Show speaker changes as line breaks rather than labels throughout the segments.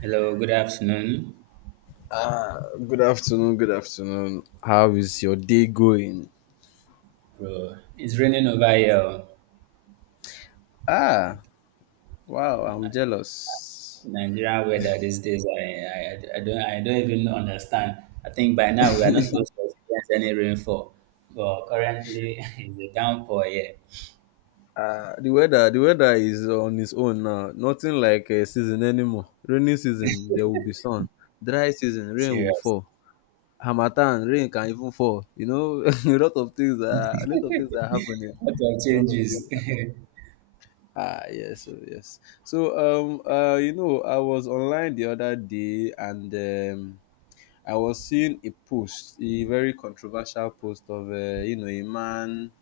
Hello, good afternoon,
Ah, good afternoon. Good afternoon. How is your day going?
bro. It's raining over here.
Ah, wow, I'm jealous.
Nigerian weather these days, I don't even understand. I think by now we are not supposed to experience any rainfall, but currently it's a downpour here.
Ah, the weather is on its own now. Nothing like a season anymore. Rainy season, there will be sun. Dry season, rain will
Serious.
fall. Hamatan, rain can even fall. You know, a lot of things are a lot of things are happening.
Lot of
A lot of things.
changes. Yes.
Ah, yes, so yes. You know, I was online the other day and I was seeing a post, a very controversial post of you know a man,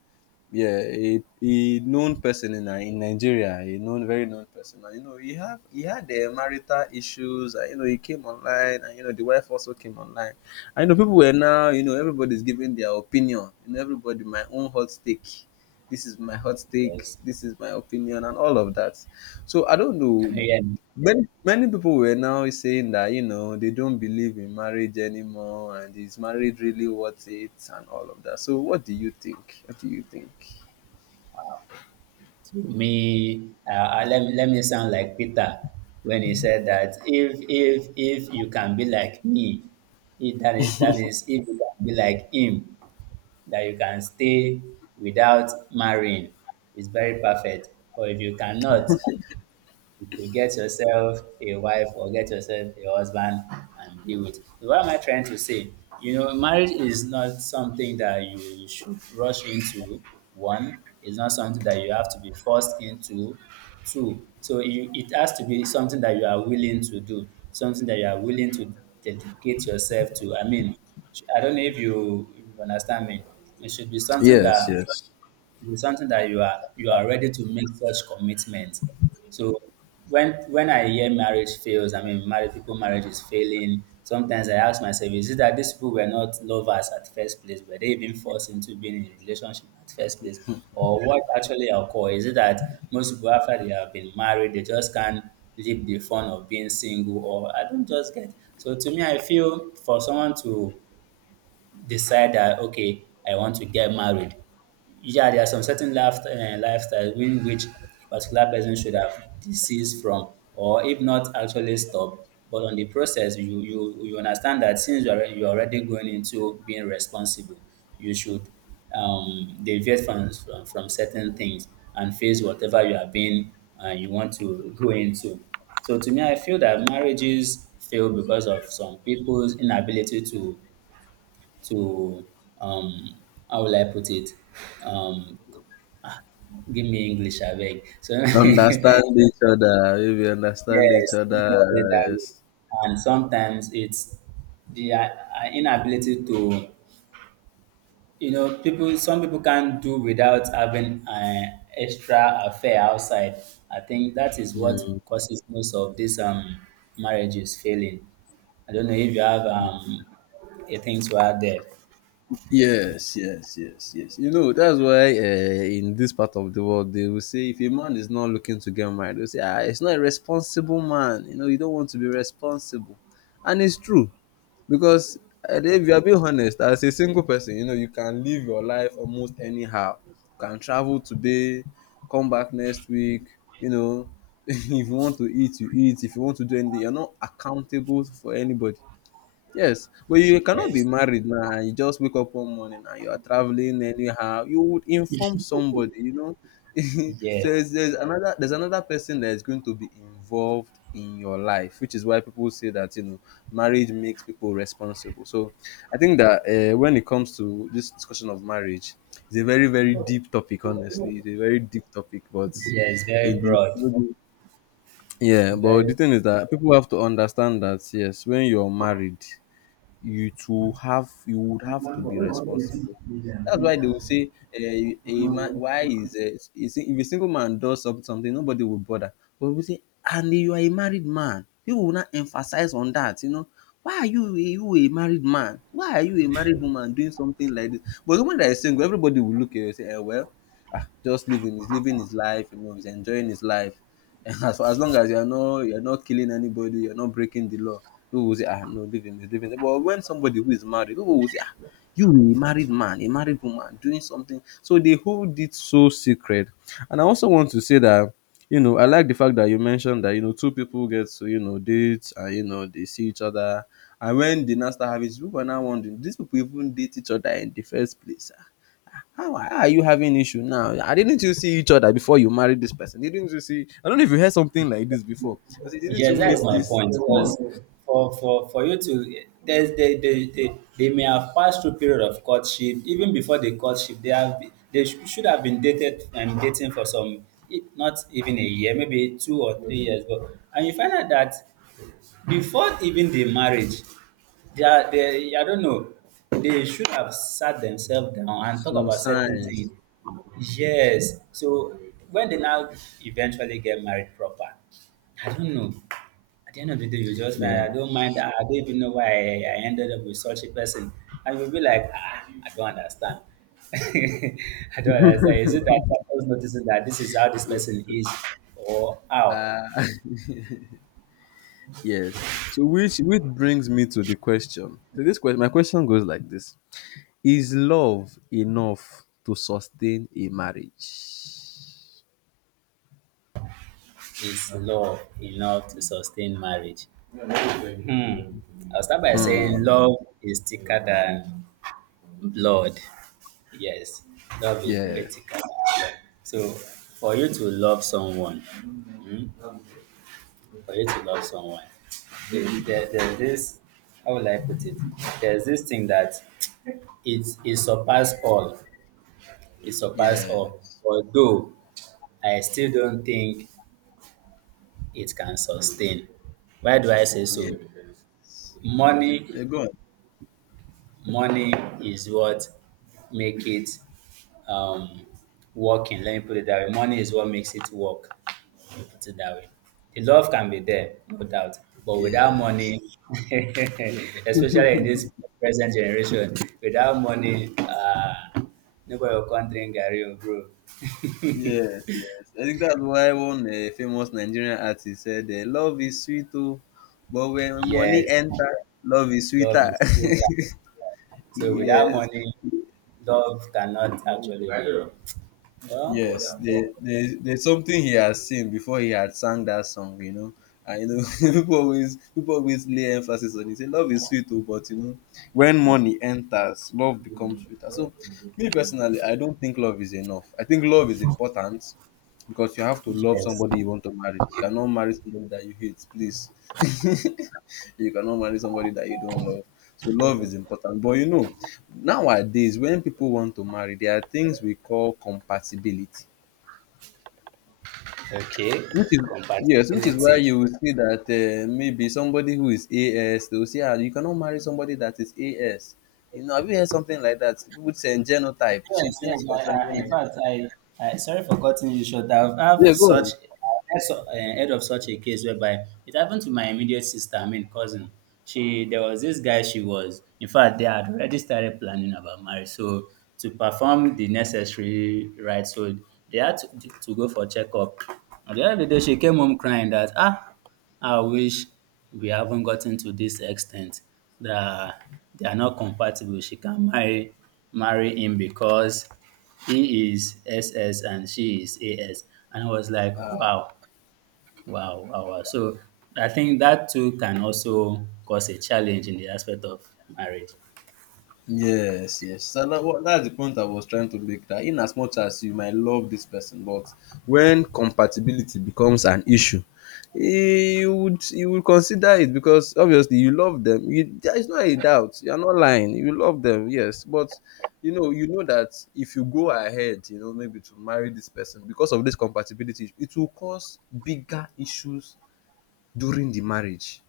yeah, a known person in in Nigeria, a known very known person. And, you know, he had marital issues. And, you know, he came online, and you know the wife also came online. I know people were now, you know, everybody's giving their opinion. You know, everybody my own hot take. This is my hot take. This is my opinion, and all of that. So I don't know,
Yeah.
many people were now saying that you know they don't believe in marriage anymore, and is marriage really worth it and all of that. So what do you think? What do you think?
To me, let me sound like Peter when he said that if you can be like me, that is if you can be like him that you can stay without marrying is very perfect. But if you cannot, you get yourself a wife or get yourself a husband and be with. What am I trying to say? You know, marriage is not something that you should rush into. One, it's not something that you have to be forced into. Two, so you, it has to be something that you are willing to do, something that you are willing to dedicate yourself to. I mean, I don't know if you understand me. It should be something
Yes,
that
yes.
it's something that you are ready to make such commitment. So when I hear marriage fails, I mean married people marriage is failing. Sometimes I ask myself, is it that these people were not lovers at first place? Were they even forced into being in a relationship at first place? Or what actually occurred? Is it that most people after they have been married, they just can't live the fun of being single, or I don't just get. So to me, I feel for someone to decide that, okay, I want to get married. Yeah, there are some certain life, lifestyle in which particular person should have deceased from, or if not, actually stop. But on the process, you understand that since you're already going into being responsible, you should deviate from, from certain things and face whatever you have been you want to go into. So to me, I feel that marriages fail because of some people's inability to um how will I put it? Um ah, give me English I beg. So yes,
Understand each other. If you understand each other,
let me put it that way.
yes.
And sometimes it's the inability to, you know, people some people can't do without having an extra affair outside. I think that is what
Mm.
causes most of these marriages failing. I don't know if you have a thing to add there.
Yes, yes, yes, yes. You know, that's why in this part of the world, they will say if a man is not looking to get married, they'll say, ah, it's not a responsible man. You know, you don't want to be responsible. And it's true. Because eh, if you are being honest as a single person, you know you can live your life almost anyhow. You can travel today, come back next week. You know, if you want to eat you eat, if you want to do anything, you're not accountable for anybody. Yes, but you cannot be
Yes.
married now and you just wake up one morning and you are traveling anyhow. You would inform somebody, you know.
Yeah.
So there's another person that is going to be involved in your life, which is why people say that you know marriage makes people responsible. So I think that when it comes to this discussion of marriage, it's a very deep topic. Honestly, it's a very deep topic, but
Yeah, it's very
in the
broad. It's
yeah, but the
very
thing is that people have to understand that yes, when you're married, you would have to be responsible. That's why they will say a man why is if a single man does something, nobody will bother. But we say, and you are a married man, people will not emphasize on that. You know, why are you a married man? Why are you a married woman doing something like this? But the one that is single, everybody will look at you and say, eh, well, ah, just living. He's living his life. You know, he's enjoying his life. As long as you're not killing anybody, you're not breaking the law, people will say, ah no, leave him, leave him. But when somebody who is married, people will say, ah, you a married man, a married woman doing something. So they hold it so secret. And I also want to say that, you know, I like the fact that you mentioned that, you know, two people get to, you know, date and you know they see each other. And when they now start having, people are now wondering, these people even date each other in the first place. Ah. How are you having issue now? I didn't, you see each other before you married this person? Didn't you see? I don't know if you heard something like this before. I said, didn't
yes.
you
That's
meet
my
this?
point. Because for you to there's they may have passed through period of courtship even before the courtship they have should have been dated and dating for some not even a year maybe 2 or 3 years, but and you find out that before even the marriage they are they, I don't know, they should have sat themselves down and talk
Some
about certain things.
signs.
Yes, so when they now eventually get married proper, I don't know, at the end of the day you just find I don't mind
Yes.
I don't even know why I ended up with such a person and you'll be like, ah, I don't understand. I don't understand. Is it that I was noticing that this is how this person is or how
Uh, yes. So which brings me to the question. So this question, my question goes like this: is love enough to sustain a marriage?
is love enough to sustain marriage? Hmm. I'll start by saying
Hmm.
love is thicker than blood. Yes, love is very
Yes.
thicker than blood. So, for you to love someone, hmm, for you to love someone, there's this, how will I put it? There's this thing that it surpasses all. It surpasses all.
Yes.
Although I still don't think it can sustain. Why do I say
Yeah.
so? Money,
Eh, go on.
money is what make it um, working. Let me put it that way. Money is what makes it work. Let me put it that way. The love can be there, no doubt, but without
Yes.
money, especially in this present generation, without money, nobody will come drink garri, oh, brew.
Yes, yes. I think that's why one famous Nigerian artist said, "Love is sweet, oh, but when money
Yes,
enter, love is
love
sweeter."
is sweeter. So without
Yes.
money, love cannot actually be. Well,
Yes, there's something he has seen before he had sang that song, you know. And you know, people always lay emphasis on it. Say love is sweet, oh, but you know, when money enters, love becomes sweeter. So, me personally, I don't think love is enough. I think love is important because you have to love
yes.
somebody you want to marry. You cannot marry somebody that you hate, please. You cannot marry somebody that you don't love. So love is important. But you know, nowadays when people want to marry, there are things we call compatibility,
Okay,
which is yes, which is why
compatibility.
you will see that maybe somebody who is, as they will say, ah, you cannot marry somebody that is as, you know, have you heard something like that? People would say genotype, so
Yes, yes.
things concerning
In fact, I sorry for cutting you short. I've
yeah, go
such
on.
I've heard heard of such a case whereby it happened to my immediate sister, I mean cousin. She there was this guy she was. In fact, they had already started planning about marriage. So to perform the necessary rites, so they had to go for checkup. And the other day, she came home crying that ah. I wish we haven't gotten to this extent that they are not compatible. She can marry him because he is SS and she is AS. And I was like, wow, wow. So I think that too can also cause a challenge in the aspect of marriage.
Yes, yes. So that, that's the point I was trying to make, that in as much as you might love this person, but when compatibility becomes an issue, eh, you would consider it because obviously you love them. You, there is no a doubt. You are not lying. You love them, yes. But you know that if you go ahead, you know, maybe to marry this person because of this compatibility, it will cause bigger issues during the marriage.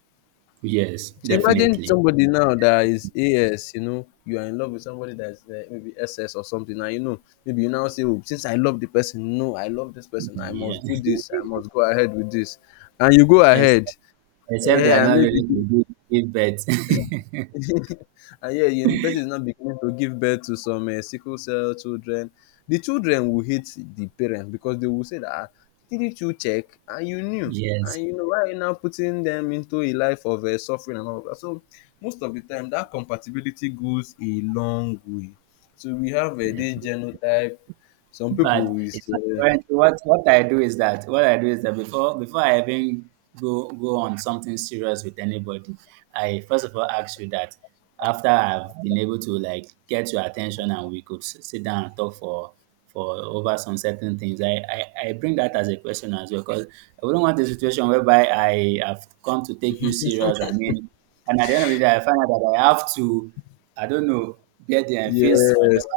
Yes,
So imagine
definitely.
somebody now that is AS, you know, you are in love with somebody that is maybe SS or something, and you know, maybe you now say, oh, since I love the person, no, I love this person, I
Yeah.
must do this, I must go ahead with this. And you go
Ex-
ahead,
Except they
eh,
are
and
not ready
maybe
to give birth.
and yeah, university is now beginning to give birth to some sickle cell children. The children will hate the parents because they will say that, "Ah, didn't you check and you knew and
Yes,
you know why are you now putting them into a life of suffering and all of that." So most of the time, that compatibility goes a long way. So we have this
definitely.
genotype. Some
But
people is
it's like currently what I do is that before I even go on something serious with anybody, I first of all ask you that after I've been able to like get your attention and we could sit down and talk for over some certain things. I bring that as a question as well because I wouldn't want a situation whereby I have come to take you serious. I mean, and at the end of the day, I find out that I have to, I don't know, bear the and face whatever.
yes.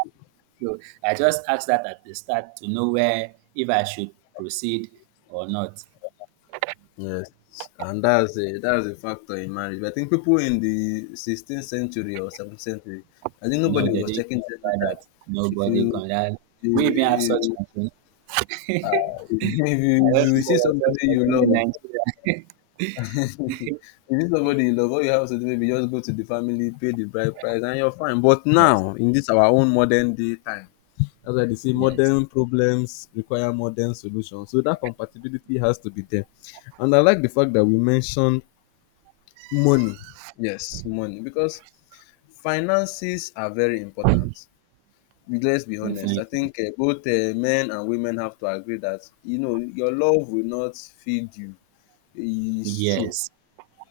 So I just asked that at the start to know where if I should proceed or not.
Yes, and that's a factor in marriage. But I think people in the 16th century or 17th century, I think
No,
nobody
they
was
didn't
checking
consider
genotype.
that.
If
Nobody
you
can. That- We even have such
if,
machine.
uh, if you
I
if
don't
you
think there
see
was
somebody
such
you
machine in
love,
Nigeria.
if you see somebody you love, all you have to do, maybe just go to the family, pay the bride price, and you're fine. But
Yes,
now in this our own modern day time, that's why they say
yes,
modern problems require modern solutions. So that compatibility has to be there. And I like the fact that we mentioned money. Yes, money, because finances are very important. Let's be honest. I
definitely.
think both men and women have to agree that you know your love will not feed you. It's true.
Yes,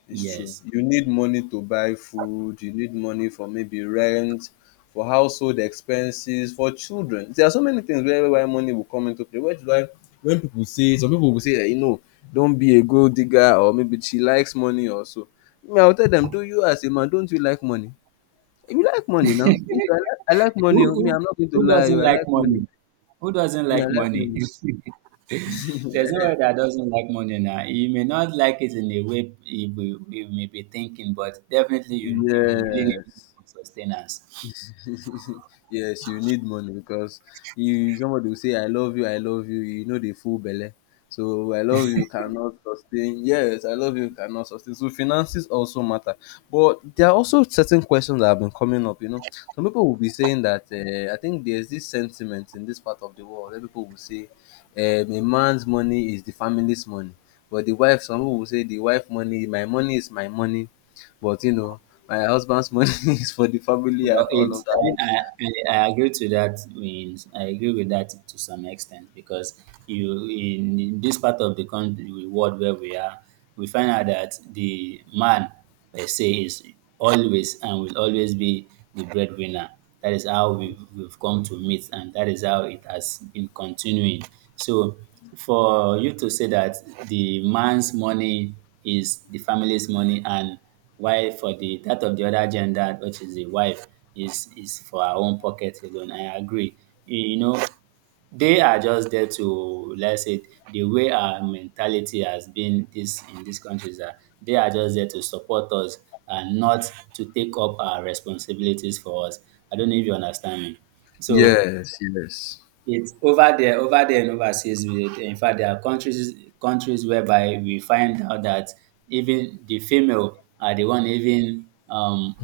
It's true.
yes.
You need money to buy food, you need money for maybe rent, for household expenses, for children. There are so many things where why money will come into play. Which is why when people say, some people will say that you know, don't be a gold digger, or maybe she likes money or so. Me, I'll tell them, do you as a man, don't you like money? You like money now. Me too, I like money.
Who,
Oh. Me,
who,
I'm not going to
who
lie,
doesn't
oh, I
like
like money.
money? Who doesn't
Me, I
like
like
money?
money.
There's nobody that doesn't like money now. You may not like it in the way you may be thinking, but definitely you really need it
Yes.
for sustenance.
Yes, you need money because you, somebody will say I love you, you know, the full belly. So I love you cannot sustain. Yes, I love you cannot sustain. So finances also matter, but there are also certain questions that have been coming up. You know, some people will be saying that I think there's this sentiment in this part of the world where people will say a man's money is the family's money, but the wife. Some people will say the wife money, my money is my money, but you know my husband's money is for the family
Well,
and all of
it's
that.
I agree to that. Means I agree with that to some extent because you in this part of the country, the world where we are, we find out that the man per se is always and will always be the breadwinner. That is how we've come to meet, and that is how it has been continuing. So, for you to say that the man's money is the family's money and while for the that of the other gender, which is the wife, is for her own pocket alone. I agree. You know, they are just there to let's say the way our mentality has been this in these countries that they are just there to support us and not to take up our responsibilities for us. I don't know if you understand me. So
Yes, yes,
it's over there, and overseas. In fact, there are countries whereby we find out that even the female are the one even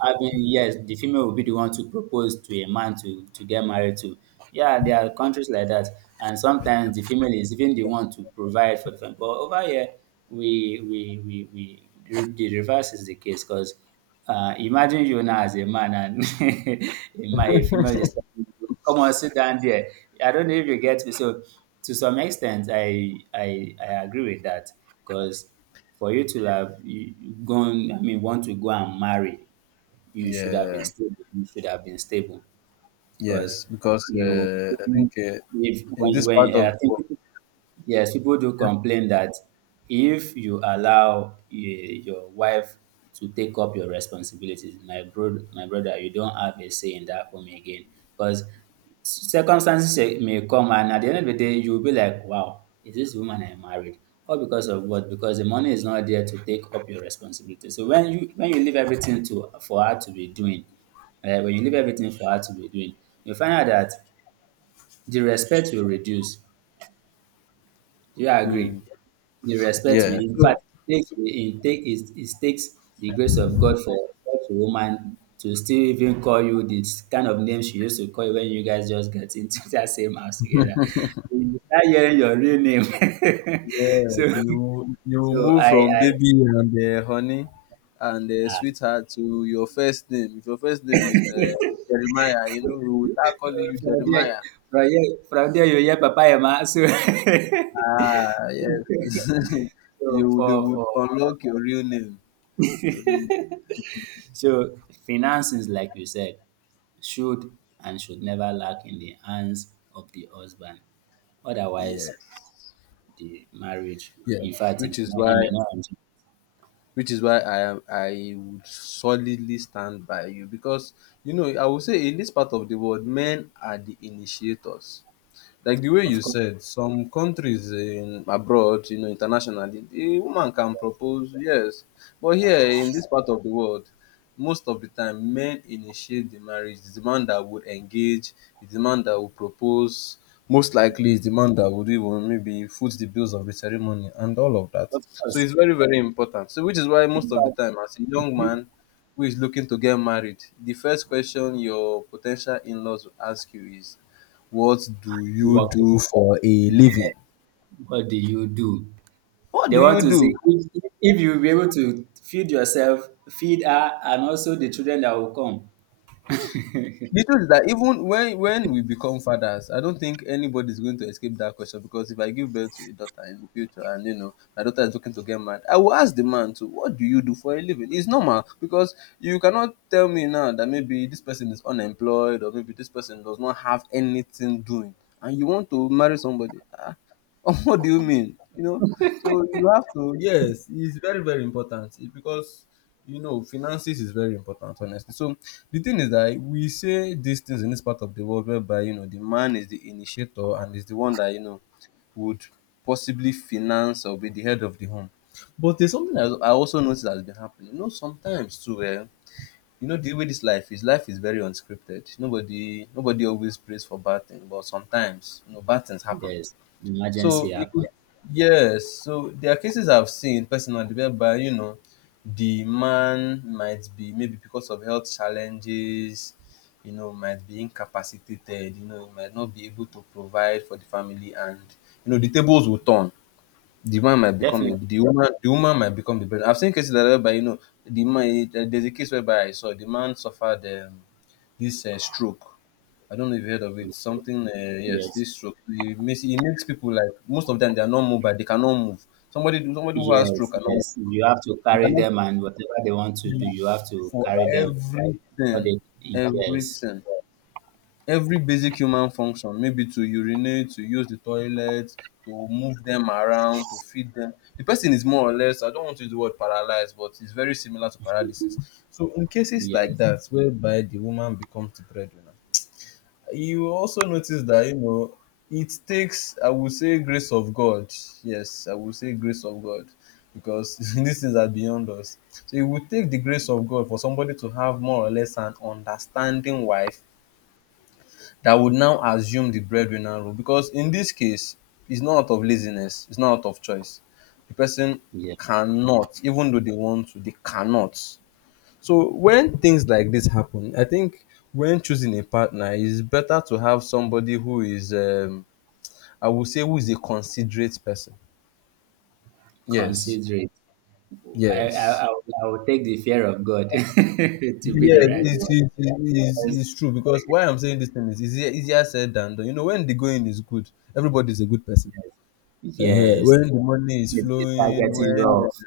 I mean, yes, the female will be the one to propose to a man to get married to. Yeah, there are countries like that. And sometimes the female is even the one to provide for the family. But over here, we the reverse is the case because imagine you now as a man and a female is telling you, come on, sit down there. I don't know if you get me. So, to some extent, I agree with that because for you to have you- gone, I mean, want to go and marry you should have been
yeah,
stable. You should have been stable because
yes. Because
you
I think
shouldn't- if
in
when
this part
when I
of the
think
world,
yes, people do complain that if you allow eh, your wife to take up your responsibilities, my brother, you don't have a say in that home again. Because circumstances eh, may come, and at the end of the day, you'll be like, "Wow, is this woman I married?" All because of what? Because the money is not there to take up your responsibilities. So when you leave everything to for her to be doing, when you leave everything for her to be doing, you find out that the respect will reduce. Do you agree?
hmm,
The respect we
yeah.
in fact
So
it takes it take it it takes the grace of God for such a woman to still even call you this kind of name she used to call you when you guys just get into that same house together. You start hearing your real name. So
yes, you
so
move from
I
baby and honey and
ah,
sweetheart to your first name. If your first name is Jeremiah, you know we will start calling you
from there,
Jeremiah.
from there you hear Papa Emma. So
Ah, yes.
so
You, they would
for
unlock your real name. Your real name.
so finances, like you said, should and should never lack in the hands of the husband. Otherwise,
Yes.
the marriage, in
Yes.
fact, it
Which
may
is
not,
why
it may not enjoy.
which is why I would solidly stand by you because you know I would say in this part of the world men are the initiators, like the way
Of
you
course,
said, some countries in abroad, you know, internationally, a woman can propose, yes. But here in this part of the world, most of the time, men initiate the marriage. It's the man that would engage, it's the man that would propose. Most likely, it's the man that would even maybe foot the bills of the ceremony and all of that.
of
So
course.
it's very, very important. So, which is why most
In
of the time,
fact,
as a young
people
man who is looking to get married, the first question your potential in laws will ask you is, what do you
working
do for a
there,
living?
what do you do?
What
They
do
want
you
to
do?
see if you'll be able to feed yourself, feed her, and also the children that will come.
The truth is that even when we become fathers, I don't think anybody is going to escape that question, because if I give birth to a daughter in the future and you know my daughter is looking to get married, I will ask the man to what do you do for a living? It's normal because you cannot tell me now that maybe this person is unemployed or maybe this person does not have anything doing and you want to marry somebody. Ah, what do you mean? You know, so you have to, yes, it's very, very important. It's because, you know, finances is very important, honestly. So the thing is that we say these things in this part of the world whereby, you know, the man is the initiator and is the one that, you know, would possibly finance or be the head of the home. But there's something that I also noticed that has been happening. You know, sometimes too, you know, the way this life is very unscripted. Nobody, nobody always prays for bad things, but sometimes, you know, bad things happen.
Yes, emergency
So it could,
happen.
yes. So there are cases I've seen personally whereby you know the man might be maybe because of health challenges, you know, might be incapacitated. You know, he might not be able to provide for the family, and you know the tables will turn, the man might become a,
Definitely.
the woman might become the breadwinner. I've seen cases like that whereby you know there's a case whereby I saw the man suffered this stroke. I don't know if you heard of
Okay.
it. Something, yes,
Yes,
this stroke. It makes people, like, most of them they are not mobile. They cannot move. Somebody who has stroke
yes,
cannot
yes. You have to
you
carry
cannot
them, and whatever they want to
do
do, you have to
for
carry them. But
everything,
they, yes,
everything every basic human function, maybe to urinate, to use the toilet, to move them around, to feed them. The person is more or less, I don't want to use the word paralyzed, but it's very similar to paralysis. So in cases like
yes,
that whereby the woman becomes the breadwinner, you will also notice that, you know, it takes, I would say, grace of God. Yes, I would say grace of God, because these things are beyond us. So it would take the grace of God for somebody to have more or less an understanding wife that would now assume the breadwinner role, because in this case, it's not out of laziness, it's not out of choice. The person
yeah.
cannot, even though they want to, they cannot. So when things like this happen, I think when choosing a partner, it's better to have somebody who is I would say, who is a considerate person. Yes,
Consider it. I, I,
yes.
I, will- I will take the fear of God to be
Yeah,
the right one.
it's, it's, it's,
Because,
it's true, because why I'm saying this thing is, easier said than done. You know, when the going is good, everybody's a good person. Ehen,
yes,
when the money is
it start
flowing,
getting
when,
rough.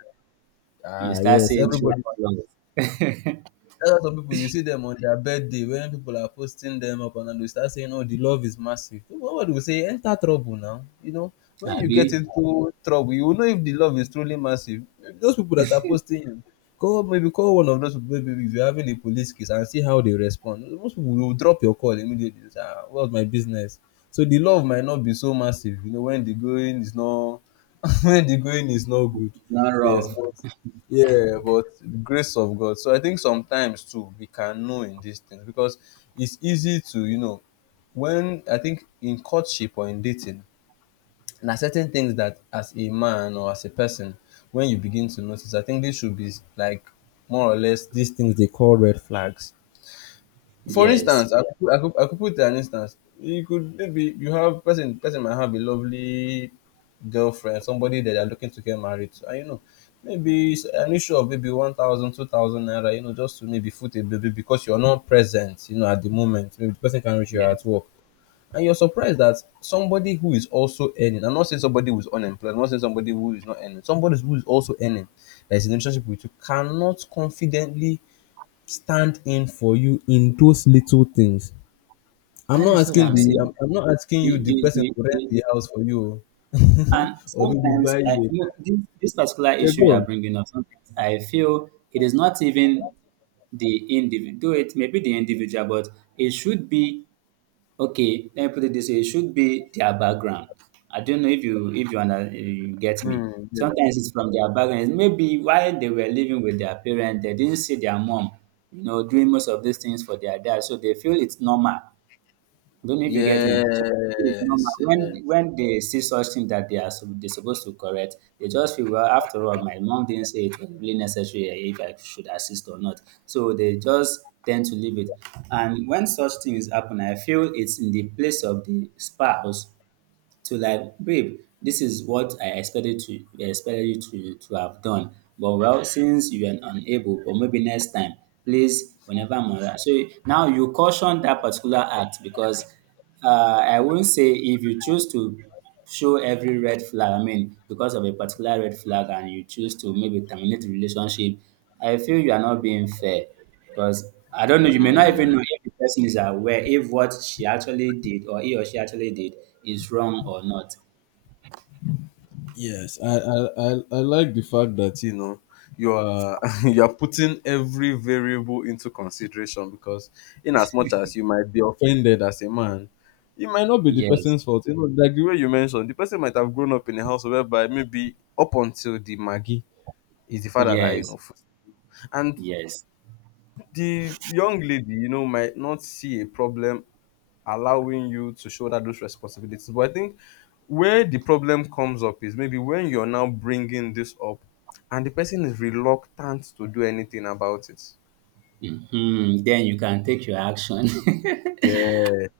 You start
yes,
seeing true
everybody,
colors.
that's why some people, you see them on their birthday when people are posting them up and then they start saying, "Oh, the love is massive." Nobody will say, "Enter trouble now." You know, when you get
Abi,
into trouble, you will know if the love is truly massive. Those people that are posting you, call maybe call one of those people, maybe if you're having a police case, and see how they respond. Most people will drop your call immediately. They say, what's my business? So the love might not be so massive, you know, when the going is not when the going is not
it's
good.
not
Yes,
rough.
but yeah, but grace of God. So I think sometimes too we can know in these things, because it's easy to, you know, when I think, in courtship or in dating, there are certain things that, as a man or as a person, when you begin to notice, I think this should be, like, more or less, these things they call red flags. For
Yes,
instance, I could put an instance. You could, maybe you have, person might have a lovely girlfriend, somebody that they're looking to get married to, and you know, maybe it's an issue of maybe 1,000, 2,000 naira, you know, just to maybe foot a baby because you're not present, you know, at the moment. Maybe the person can reach you at
yes.
work. And you're surprised that somebody who is also earning, I'm not saying somebody who is unemployed, I'm not saying somebody who is not earning, somebody who is also earning, that is in a relationship with you, cannot confidently stand in for you in those little things. I'm
That
not
is what
asking
I'm
the
saying.
I'm, I'm not asking you,
The,
the
the,
person,
the,
to rent
the,
the house for you. Oh.
And
Or maybe buy
sometimes, I,
you
you know, this particular
a, yeah,
issue
go
you are
on.
bringing up, sometimes I feel it is not even the individual, though it may be the individual, but it should be. Okay, let me put it this way: it should be their background. I don't know if you, under, you get me.
Mm, yeah.
Sometimes it's from their background. Maybe while they were living with their parents, they didn't see their mom, doing most of these things for their dad, so they feel it's normal. I don't know if you get me. So people normal.
Yes.
When they see such thing that they supposed to correct, they just feel well. After all, my mom didn't say it was really necessary, if I should assist or not. So they just tend to leave it. And when such things happen, I feel it's in the place of the spouse to, like, babe, this is what I expected you to have done. But well, since you are unable, but maybe next time, please, whenever I'm around, so now you caution that particular act, because I won't say if you choose to show every red flag, I mean, because of a particular red flag, and you choose to maybe terminate the relationship, I feel you are not being fair, because I don't know, you may not even
Mm.
know if the person is aware if what she actually did, or he or she actually did, is wrong or not.
Yes, I like the fact that, you know, you are you are putting every variable into consideration, because in as much as you might be offended as a man, it might not be the
Yes,
person's fault. You know, like the way you mentioned, the person might have grown up in a house whereby maybe up until the Maggie is the father that, you
yes,
know, and
yes.
the young lady, you know, might not see a problem allowing you to shoulder those responsibilities. But I think where the problem comes up is maybe when you're now bringing this up and the person is reluctant to do anything about it.
Hmm, then you can take your action.
Yeah,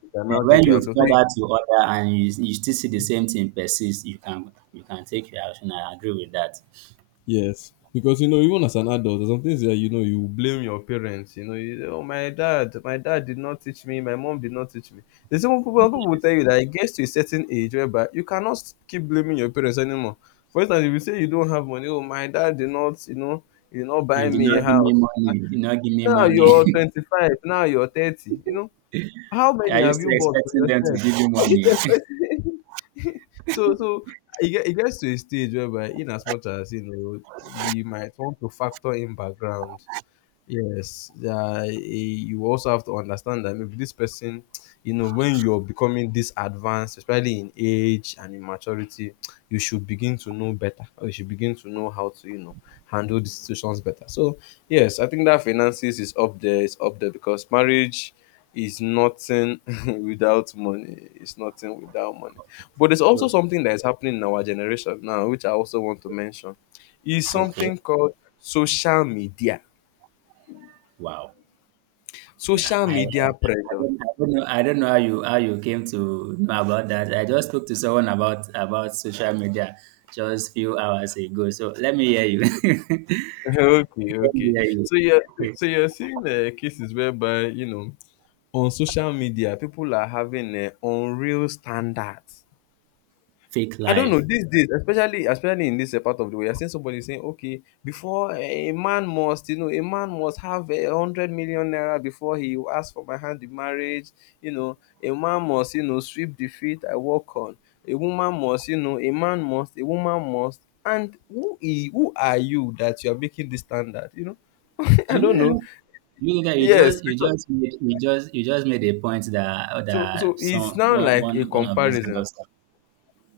you can now
And when
take your
you've
action. So,
called out to order and you still see the same thing persist, you can take your action. I agree with that.
yes, because you know, even as an adult, there's some things that, you know, you blame your parents. You know, you say, oh, my dad did not teach me, my mom did not teach me. There's even people will tell you that it gets to a certain age whereby you cannot keep blaming your parents anymore. For instance, if you say you don't have money, oh, my dad did not, you know, he did not
Yeah,
buy
did
me a
not give me
house.
money. Did not give me
Now
money.
you're 25, now you're 30. You know, how many
I
have
used to
you bought for
expecting them to
yourself?
give you
Are you
money.
self So it gets to a stage whereby, in as much as you know you might want to factor in background. Yes, you also have to understand that maybe this person, you know, when you're becoming this advanced, especially in age and in maturity, you should begin to know better, or you should begin to know how to, you know, handle the situations better. So, yes, I think that finances is up there, it's up there, because marriage is nothing without money, it's nothing without money. But there's also something that is happening in our generation now, which I also want to mention, is
Okay.
something called social media.
Wow. Yeah,
Social
I, I
media pressure.
don't, I don't know. I don't know how you came to know about that. I just spoke to someone about social media just few hours ago. So let me hear you.
Okay,
Let me
okay.
hear
So you're
you.
so you're seeing cases whereby, you know, on social media people are having unreal standards.
Fake
I don't know
life.
these days, especially in this part of the world, you're seeing somebody saying, "Okay, before a man must, you know, a man must have, 100 million naira before he will ask for my hand in marriage. You know, a man must, you know, sweep the feet I walk on. A woman must, you know, a man must, a woman must." And who are you that you are making this standard? You know,
Do
I
you know
don't know.
that? You know that
Yes, because
you just made a point that
so
some
it's now
one
like a
one one of these
comparison.
girls.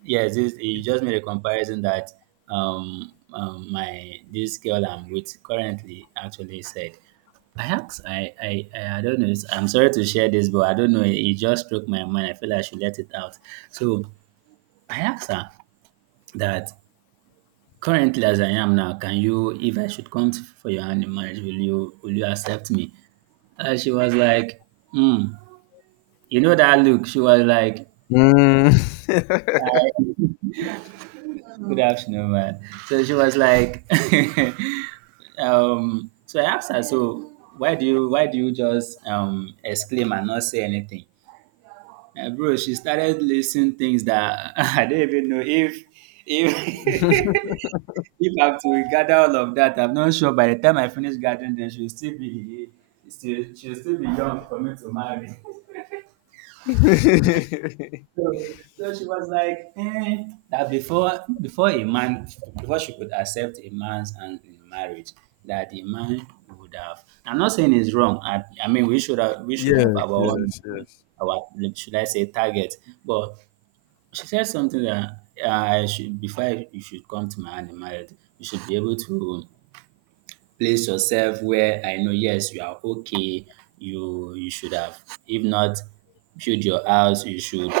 Yes, you just made a comparison that my this girl I'm with currently actually said. I asked, I don't know. I'm sorry to share this, but I don't know. It just struck my mind. I feel I should let it out. So I asked her that currently, as I am now, if I should come for your hand in marriage, will you accept me? And she was like, hmm. You know that look. She was like,
Mm.
I, good afternoon, man. So she was like, so I asked her, so why do you just exclaim and not say anything? And bro, she started listing things that I don't even know if if if I have to gather all of that. I'm not sure by the time I finish gathering, then she'll still be young for me to marry. So, so, she was like, eh, that before she could accept a man's hand in marriage, that the man would have. I'm not saying it's wrong. I mean we should have
Yes,
our own,
yes, yes.
our, should I say, target. But she said something that, I should before you should come to my hand in marriage, you should be able to place yourself where I know, yes, you are okay. You should have, if not build your house, you should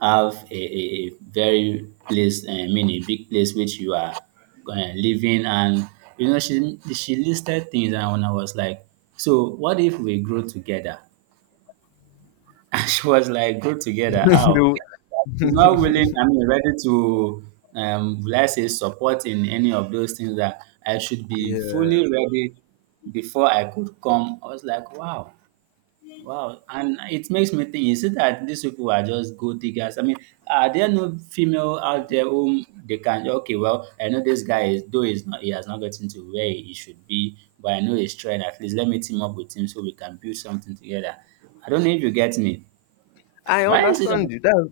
have a very place, I mean, a big place which you are living. And, she listed things, and when I was like, so what if we grow together? She was like, go together. How?
The-
She's not willing, I mean, ready to, let's say, support in any of those things that I should be
yeah,
fully ready before I could come. I was like, wow, wow. And it makes me think, is it that these people are just go diggers? I mean, are there no female out there whom okay, well, I know this guy is, though he's not, he has not gotten to where he should be, but I know he's trying. At least let me team up with him so we can build something together. I don't know if you get me.
I
Why is it that
understand you. That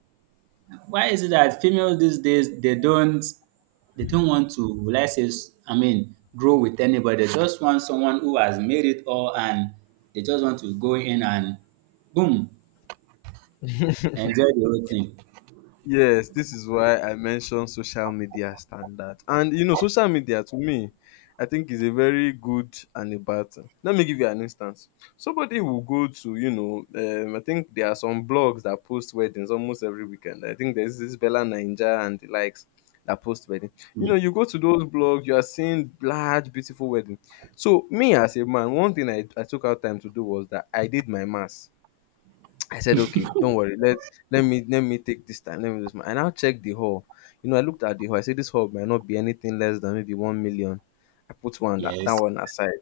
why is it that females these days they don't want to, let's say, I mean, grow with anybody. They just want someone who has made it all and they just want to go in and boom, enjoy the whole thing.
Yes, this is why I mentioned social media standard. And you know, social media to me, I think is a very good and a bad thing. Let me give you an instance. Somebody will go to, you know, I think there are some blogs that post weddings almost every weekend. I think there's this Bella Ninja and the likes that post wedding. You
Hmm.
know, you go to those blogs, you are seeing large, beautiful wedding. So me as a man, one thing I took out time to do was that I did my mass. I said, okay, don't worry. Let me take this time. Let me just, and I'll check the hall. You know, I looked at the hall. I said this hall might not be anything less than maybe 1 million. I put one that
Yes,
one aside.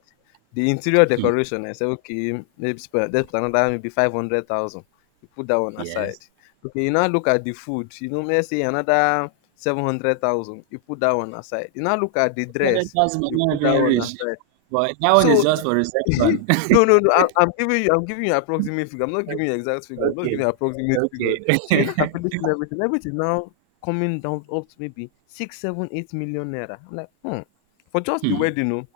The interior decoration, I said, okay, maybe let's put another maybe 500,000. You put that one
yes.
aside. Okay, you now look at the food. You know, let's say another 700,000. You put that one aside. You now look at the dress.
200,000 might
You put
not
that
even
one
reach,
aside.
but that one is
So
just for reception.
No, no, no. I'm giving you. I'm giving you approximate figure. I'm not giving you exact figure. I'm not giving
Okay,
you approximate figures. So you're not
okay.
calculating everything. Everything now coming down up to maybe six, seven, 8 million naira. I'm like, hmm. For just the
Hmm.
wedding, no.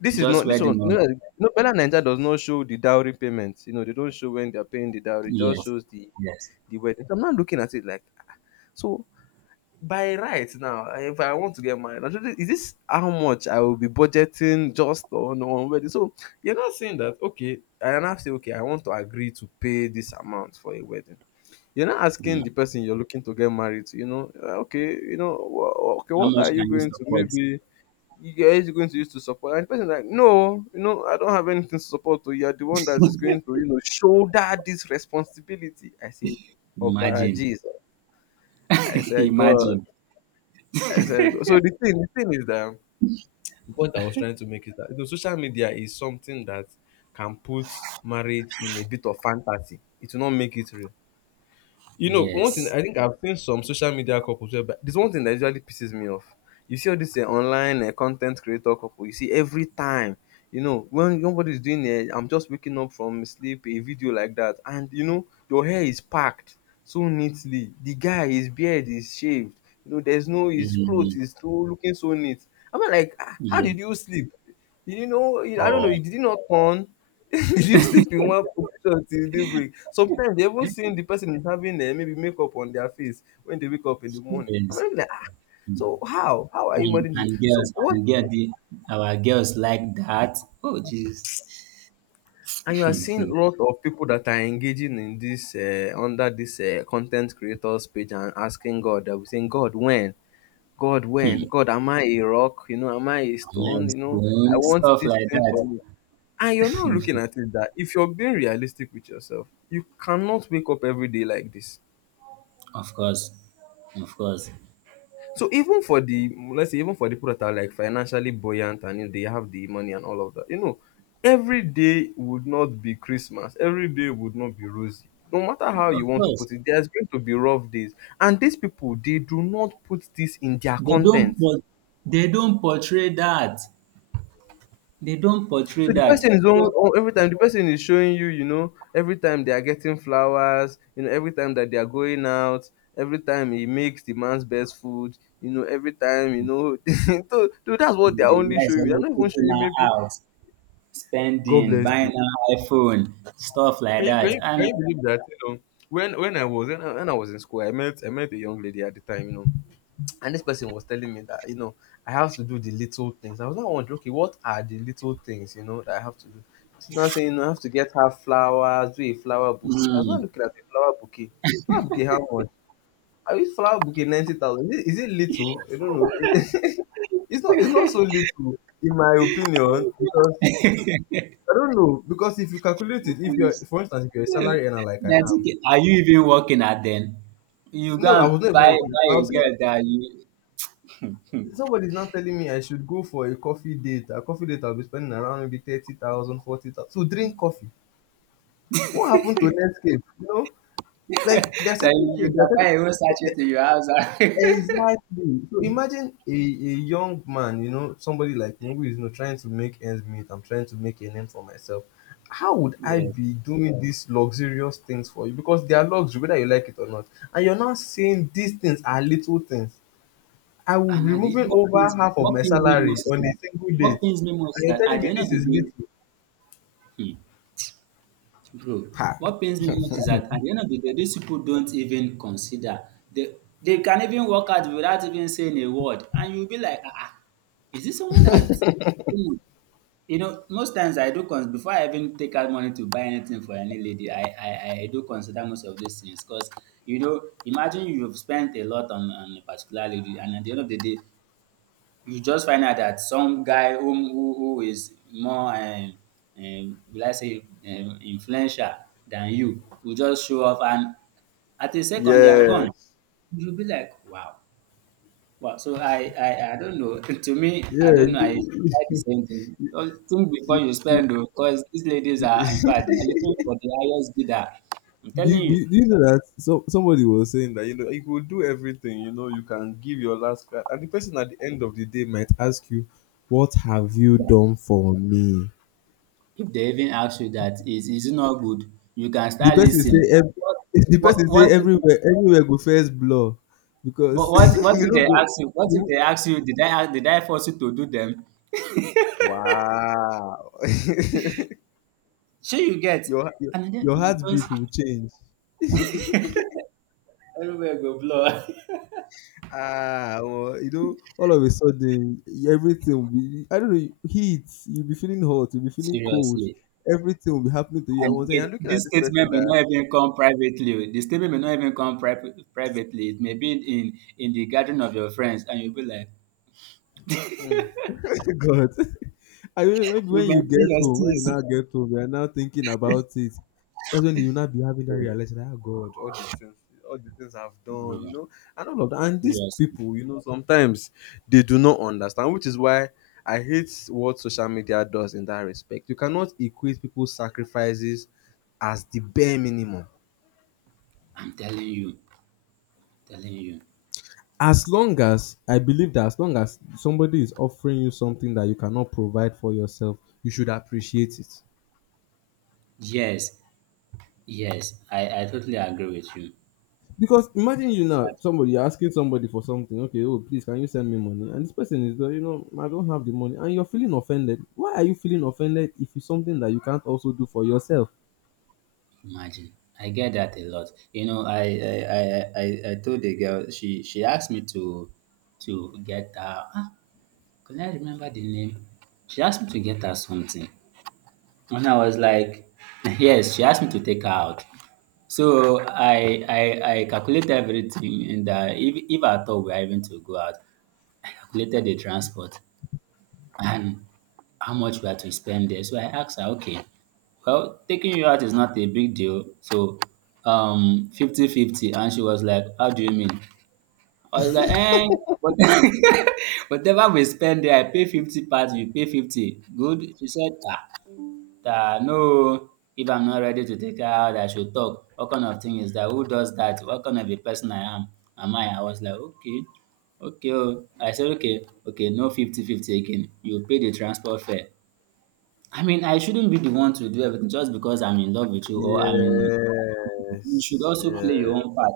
This is
Just
not this
wedding,
one. No,
no?
no. Bella Ninja does not show the dowry payments. You know, they don't show when they're paying the dowry. It just
Yes,
shows the
yes.
the wedding. So I'm not looking at it like, so by right now if I want to get married, I'm sure is this how much I will be budgeting just on wedding. So you're not saying that, okay, I now say, okay, I want to agree to pay this amount for a wedding. You're not
Hmm.
asking the person you're looking to get married to, you know, okay, you know okay,
How
what are
much
you
can you
going to
support?
maybe you going to use to support, and the person is like, no, you know, I don't have anything to support. So you're the one that is going to, you know, shoulder this responsibility. I said, obara
Imagine.
Jesus. I said, God.
Imagine.
I said, so the thing is that the point I was trying to make is that, you know, social media is something that can put marriage in a bit of fantasy. It will not make it real. You know, one thing,
Yes.
I think I've seen some social media couples where, but there's one thing that usually pisses me off. You see all this online content creator couple, you see every time, you know, when nobody's doing it, I'm just waking up from sleep, a video like that, and you know, your hair is packed so neatly. The guy, his beard is shaved, you know, there's no, his clothes
Mm,
is so looking so neat. I'm like, "Ah, how
yeah.
did you sleep? Did you know? I don't know,
Oh,
did you not turn? Did you sleep in one position till daybreak?" Sometimes they even seen the person is having maybe makeup on their face when they wake up in the morning.
yes.
I'm like, "Ah,
Mm.
so how? How are you
And,
managing? "
and
So
girls,
what?
and girl, the, our girls like that. Oh, jeez.
And you are seeing a lot of people that are engaging in this under this content creators page and asking God. They'll be saying, God, when? God, when?
My
God, am I a rock? You know, am I a stone? You know, I
spoon,
want
stuff
these
like
things for
that.
me. And you're not looking at it that if you're being realistic with yourself, you cannot wake up every day like this.
Of course. Of course.
So even for the, let's say even for the people that are like financially buoyant and, you know, they have the money and all of that, you know, every day would not be Christmas. Every day would not be rosy. No matter how
Of
you want to
course.
put it, there's going to be rough days. And these people, they do not put this in their
They don't
content.
por- they don't portray that. They don't portray
So the
that.
person is on,
So
on every time the person is showing you, you know, every time they are getting flowers, you know, every time that they are going out, every time he makes the man's best food, you know, every time, you know, so that's what they
the
are
the
only
guy is
showing me. I'm
always
not even
taking
showing you
her
maybe,
out,
God
spending,
bless
buying
you.
her iPhone, stuff like that.
Can you
And
believe that? You know, when I was in school, I met a young lady at the time, you know. And this person was telling me that, you know, I have to do the little things. I was not wondering, okay, what are the little things, you know, that I have to do? She's now saying, you know, I have to get her flowers, do a flower bouquet. I was not
mm.
looking at a flower bouquet. Flower bouquet, how much? I use flower bouquet 90,000. Is it little? I don't know. It's not so little, in my opinion, because I don't know. Because if you calculate it, if you're,
Please.
for instance, if you're a salary earner like I
That's
am,
okay. Are you even working at then? You go
no, I
and
was not even
buy
working.
buy
I
a
was saying,
girl that you
somebody is now telling me I should go for a coffee date. A coffee date I'll be spending around maybe 30,000, forty thousand, 40,000 to drink coffee. What happened to Netscape? You know, like there are
that
certain
you
things.
can
There are certain,
buy a whole
there-
sachet
there-
to your house.
exactly. So imagine a young man, you know, somebody like me who is, you know, trying to make ends meet. I'm trying to make a name for myself. How would I
Yes.
be doing these luxurious things for you? Because they are luxury, whether you like it or not. And you're not saying these things are little things. I will
And
be
at the
removing
what
over
pains
half of
what
my
pains me
salary
most is
on a
that
single
what
date,
pains me most
and
is
you're
that
telling
at the
me
end of
this
the
is little.
day, hmm, bro,
Ha.
what pains me most is that at the end of the day, these people don't even consider, they they can even walk out without even saying a word, and you'll be like, ah, ah, is this someone that, hmm. You know, most times I do cons before I even take out money to buy anything for any lady, I do consider most of these things, because you know, imagine you've spent a lot on a particular lady, and at the end of the day, you just find out that some guy who is more, will I say, influential than you, will just show off, and at a second they are
Yeah.
gone. You'll be like, wow, well, so I don't know. To me, I
Yeah,
don't know. I try the same thing. Don't think before
you,
you
you,
spend, though, because these ladies
do,
are, in
you,
fact, they are looking for the highest bidder. I'm
do
telling you,
you do you know that, so, somebody was saying that, you know, you could do everything, you know, you can give your last card, and the person at the end of the day might ask you, "What have you
that
done for me?"
if they even ask you, that is it not good, you can
The
start
person say,
listening.
every
What,
"The
what,
person
what,
say everywhere, everywhere go first blur,"
what,
because
what, what
you
if
know,
they
go
ask you? What if
you.
they ask you? Did I force you to do them?
Wow.
Sure, you get,
Your your
and then
your
you just
heartbeat will change.
everywhere go blow.
Ah, well, you know, all of a sudden everything will be, I don't know, heat, you'll be feeling hot, you'll be feeling cold,
Seriously.
everything will be happening to you at once, and you're looking at
This
this
statement
person
may
that,
not even come privately. Oh. The statement may not even come privately. It may be in the gathering of your friends, and you'll be like,
hmm. God. I mean, maybe
"You
when you
maintain
get
your
home, when you now
steeze."
get home, you are now thinking about it. That's when you will not be having that realization. Oh God, all the things I've done, you
Bro,
know, and all of that. And these
seriously,
people, you know, sometimes they do not understand, which is why I hate what social media does in that respect. You cannot equate people's sacrifices as the bare minimum.
I'm telling you, telling you.
As long as, I believe that as long as somebody is offering you something that you cannot provide for yourself, you should appreciate it.
Yes, yes, I totally agree with you.
Because imagine you now,
But
somebody, you're asking somebody for something. Okay, oh please, can you send me money? And this person is like, you know, I don't have the money, and you're feeling offended. Why are you feeling offended if it's something that you can't also do for yourself?
imagine, I get that a lot. You know, I, I told the girl she asked me to get her. Can I remember the name? She asked me to get her something. And I was like, yes, she asked me to take her out. So I calculated everything and if I thought we are even to go out, I calculated the transport and how much we had to spend there. So I asked her, okay, well, taking you out is not a big deal. So 50-50. And she was like, how do you mean? I was like, eh, but whatever we spend there, I pay 50 parts, you pay 50. Good. She said, ah, that no, if I'm not ready to take her out, I should talk. What kind of thing is that? Who does that? What kind of a person I am? Am I? I was like, okay, okay. Oh, I said, okay, okay, no 50 fifty 50 again. You pay the transport fare. I mean, I shouldn't be the one to do everything just because I'm in love with you, or I mean, you should
Yes,
also play
yeah,
your own part.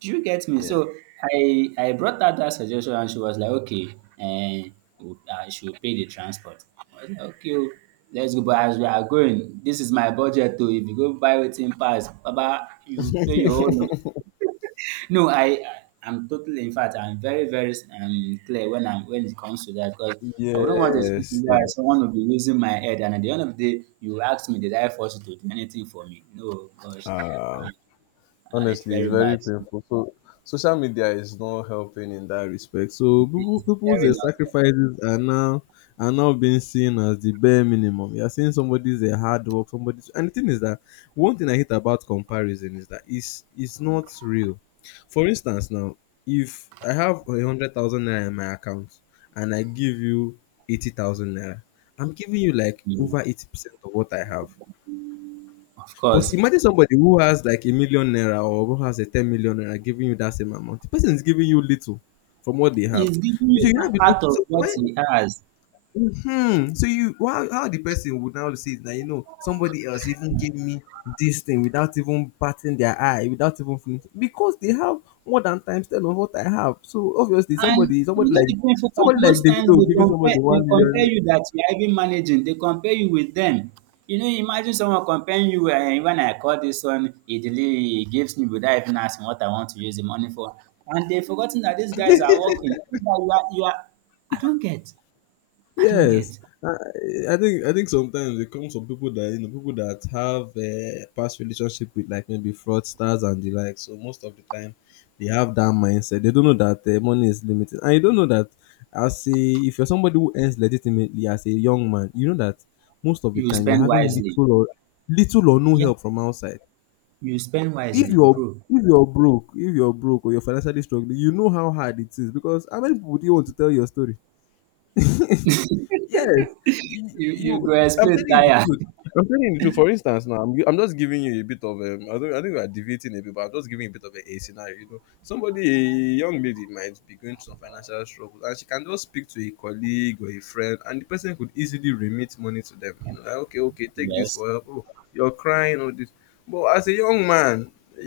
Do you get me?
yes,
So I brought out that suggestion, and she was like, okay, and she will pay the transport. I was like, okay, oh, let's go. But as we are going, this is my budget too. If you go buy within pass, Baba, you pay your own. Oh, no, I'm totally. In fact, I'm very very clear when I'm when it comes to that because. I wouldn't want to see
yes,
why
yeah.
someone will be losing my head, and at the end of the day, you ask me, did I force you to do anything for me? No, gosh,
Ah,
uh, it's
honestly, it's
very
very
bad.
painful. So social media is not helping in that respect. So people
It's
people's
very not.
sacrifices are now being seen as the bare minimum. You're seeing somebody's a hard work, somebody's, and the thing is that one thing I hate about comparison is that it's not real. For instance, now, if I have 100,000 naira in my account and I give you 80,000 naira, I'm giving you like
Mm,
over 80% of what I have.
of
But
course.
imagine somebody who has like a million naira, or who has a 10 million naira, giving you that same amount. The person is giving you little from what they have.
He's giving
So
you
you now
a-
be
out
looking.
of
So
what
when,
he has.
so you, how the person would now see that, you know, somebody else even gave me this thing without even batting their eye, without even finishing, because they have more than times ten of what I have. So obviously
And
somebody,
you
somebody
know
like
the painful part,
somebody like
most times
Davido giving somebody
they
one
compare
million
you that you're even managing, they compare you with them. You know, imagine someone comparing you when I call this one, he delay, he gives me without even asking what I want to use the money for. And they've forgotten that these guys are working. You are I don't get. I don't
Yes,
get.
I I think sometimes it comes from people that, you know, people that have past relationship with, like maybe fraudsters and the like. So most of the time, they have that mindset. They don't know that, money is limited, and you don't know that as a if you're somebody who earns legitimately as a young man, you know that most of the
You
time you're
spend
having
wisely.
little or no
Yeah,
help from outside.
you spend
If
wisely,
you're
bro.
if you're broke or you're financially struggling, you know how hard it is, because how many people do you want to tell your story?
You
Yes, you, you.
go
I'm
explain
telling you the
tire.
truth. I'm telling you the truth. For instance, now I'm just giving you a bit of I don't. I think we are deviating a bit, but I'm just giving you a bit of a scenario. You know, somebody, a young lady, might be going through some financial struggles, and she can just speak to a colleague or a friend, and the person could easily remit money to them. You know, like, okay, take this
Yes.
for help. Oh, you're crying or this. But as a young man,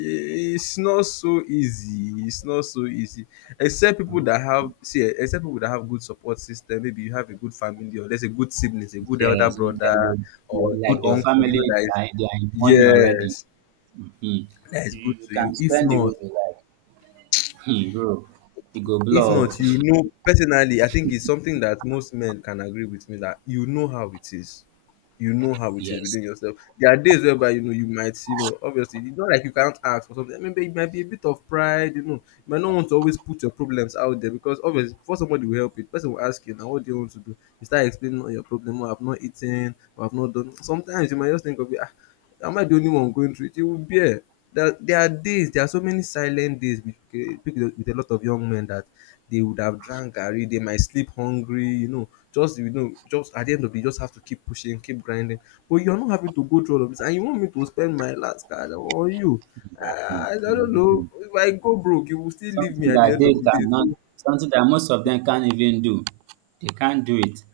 it's not so easy. It's not so easy except people that have good support system, maybe you have a good family or there's a good siblings, a good elder
Yes, you tell
brother
you,
or a
you like
good
your
uncle, you know,
family,
that is,
they are in money already.
yes,
Hmm,
that is good to you. If not,
hmm, bro, you go blow.
you know, personally, I think it's something that most men can agree with me that you know how it is
Yes.
within yourself. There are days whereby, you know, you might, you know, obviously it's not like you can't ask for something. Maybe it might be a bit of pride, you know. You might not want to always put your problems out there because obviously before somebody will help you, the person will ask you now, what do you want to do? You start explaining all your problem, oh, I've not eaten, or I've not done. Sometimes you might just think of it, ah, am I the only one going through it? It will bear. There are days, there are so many silent days with, with a lot of young men that they would have drank Gary, they might sleep hungry, just, just at the end of the day, you just have to keep pushing, keep grinding. But you're not having to go through all of this. And you want me to spend my last card on you?
Hmm,
I don't
hmm, hmm.
know. If I go broke, you will still leave me
Something
at the
that
end
they
of the day.
cannot,
So
something that most of them can't even do. They can't do it.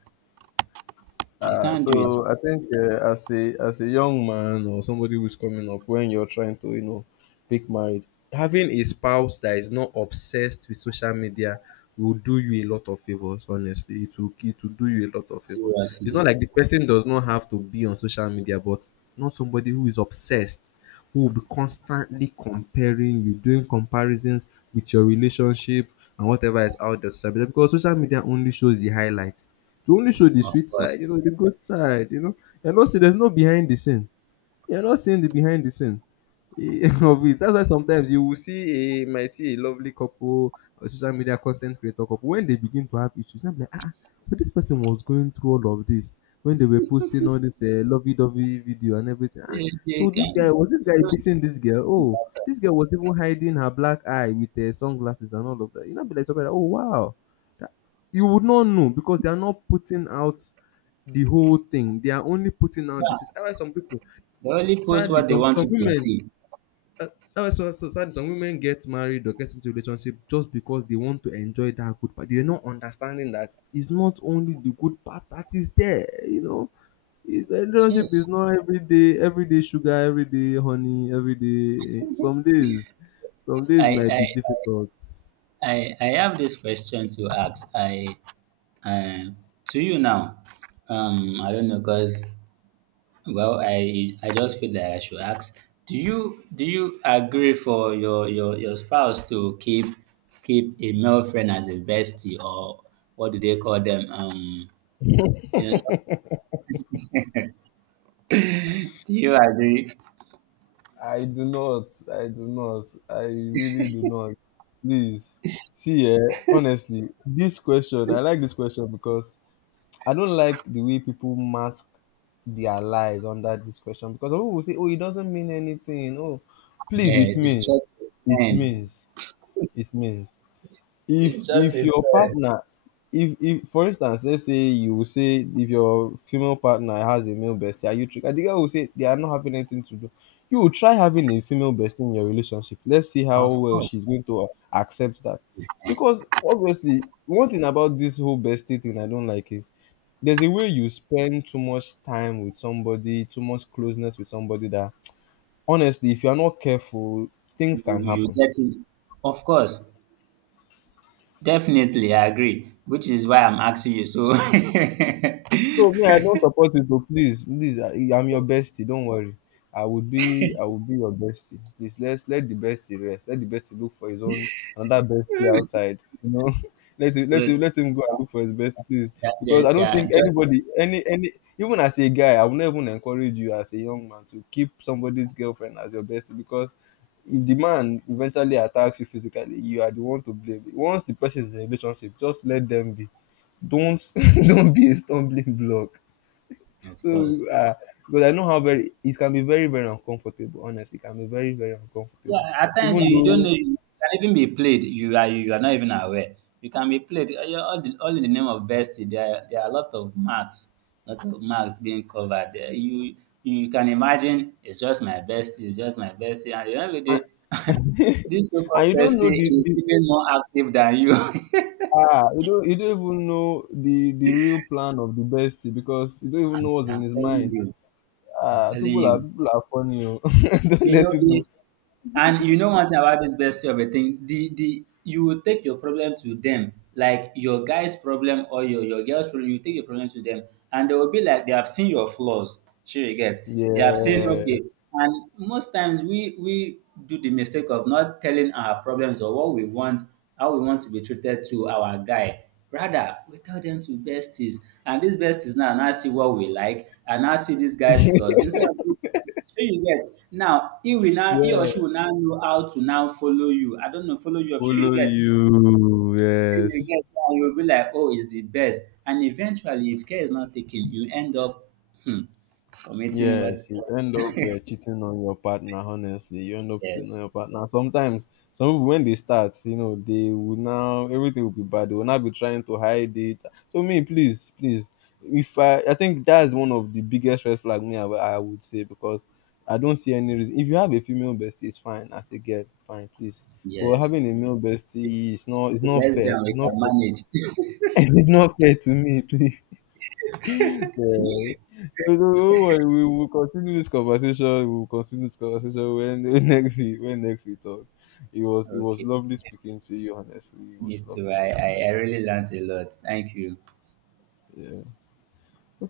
They
Uh,
can't do it.
so I think, as a young man or somebody who's coming up, when you're trying to, you know, pick marriage, having a spouse that is not obsessed with social media will do you a lot of favors. Honestly, it will, it will do you a lot of favors. It's not
Seriously,
like the person does not have to be on social media, but not somebody who is obsessed, who will be constantly comparing you, doing comparisons with your relationship and whatever is out there. Social media, because social media only shows the highlight, to only show the
of
sweet
course.
side, you know, the good side, you know. And also, there's no behind the scene. You're not seeing the behind the scene of it. That's why sometimes you will see a, might see a lovely couple or social media content creator couple, when they begin to have issues, I'm like, ah, ah, but this person was going through all of this when they were posting all this lovey-dovey video and everything. Ah,
They
so this guy
can.
was, this
They
guy
don't
beating this girl.
do it by
Oh,
themselves.
this girl was even hiding her black eye with sunglasses and all of that. You know, be like somebody like, oh wow, that, you would not know because they are not putting out the whole thing. They are only putting out the truth.
Yeah,
Alright, some people.
they only post
Sadly,
what they
some
want
some
you to
women,
see.
sadly, some women get married or get into relationship just because they want to enjoy that good part. They're not understanding that it's not only the good part that is there. You know, it's, the relationship
Yes.
is not every day, every day sugar, every day honey, every day. Some days
I,
might
I,
be difficult.
I have this question to ask. I um, to you now. I don't know, cause well, I just feel like I should ask. Do you agree for your spouse to keep a male friend as a bestie, or what do they call them? You know, so, do you agree?
I do not. I do not. I really do not. Please. See, eh, honestly, this question, I like this question because I don't like the way people mask their lies under this question, because some people will say, "Oh, it doesn't mean anything." Oh, please,
Yeah,
it
it's
means,
just a
it
friend.
means, it means,
It's
if
just a
your
friend.
partner, if for instance, let's say, you will say if your female partner has a male bestie, are you trigger? The girl will say they are not having anything to do. You will try having a female bestie in your relationship, let's see how
Of
well
course,
she's going to accept that.
eh,
Because obviously one thing about this whole bestie thing I don't like is there's a way you spend too much time with somebody, too much closeness with somebody, that honestly if you're not careful, things
you
can happen.
get it. Of course, definitely, I agree. Which is why I'm asking you. So.
So me, I don't support it, oh, please, please. I'm your bestie. Don't worry. I will be your bestie. Please, let's let the bestie rest. Let the bestie look for his own, another bestie outside. You know, let him,
Because
let him go and look for his bestie, please.
that
Because I
they
don't
are
think
just
anybody, even as a guy, I would never even encourage you as a young man to keep somebody's girlfriend as your bestie, because if the man eventually attacks you physically, you are the one to blame. Once the person is in a relationship, just let them be. Don't don't be a stumbling block.
of
So
course.
uh, because I know how very it can be, very very uncomfortable. Honestly, it can be very very uncomfortable.
Yeah, at times
Even
you don't know
though
you can even be played. You are not even aware. You can be played. Uh, yeah, all, the, all in the name of bestie. There are a lot of marks being covered. There. You can imagine it's just my bestie. It's just my bestie. And at the end of the day,
and,
this so-called
and you don't
bestie
know the,
is
the
even more active than you.
ah, you don't, you don't even know the real plan of the bestie, because you don't even know what's in
I'm
his
telling
mind.
you. I'm
Ah,
telling you.
people are funny. Oh. Don't
You
let
know,
people.
it, and you know one thing about this bestie of a thing, the you will take your problem to them, like your guy's problem or your girl's problem, you take your problem to them, and they will be like they have seen your flaws. Sure, you get. They have seen
Yeah,
okay, and most times we do the mistake of not telling our problems or what we want, how we want to be treated to our guy. Rather, we tell them to besties, and these besties now see what we like, and now see these guys' flaws instead of Shey you get? Now he or
yeah.
she will now know how to now follow you. I don't know, follow you up. Sure you
Follow
get?
you.
Shey you
Yes.
get? Now you will be like, "Oh, it's the best." And eventually, if care is not taken, you end up hmm, committing
Yes,
what?
you end up cheating on your partner. Honestly, you end up cheating on
Yes,
your partner. Sometimes, some people when they start, you know, they will now, everything will be bad. They will not be trying to hide it. So me, please, please, if I, I think that's one of the biggest red flag, me, I would say, because I don't see any reason. If you have a female bestie, it's fine. As a girl, fine, please. But
yes.
having a male
Yes.
bestie, it's not
Let's be
fair. It's
we
not,
can manage.
it's not fair to me, please. Yeah, no, no, don't worry. We will continue this conversation. We will continue this conversation when next we when next we talk. It was
Okay,
lovely speaking to you. Honestly, it
me
was
too.
lovely
I,
speaking
I
to
I really learned a lot. Thank you.
you. Yeah.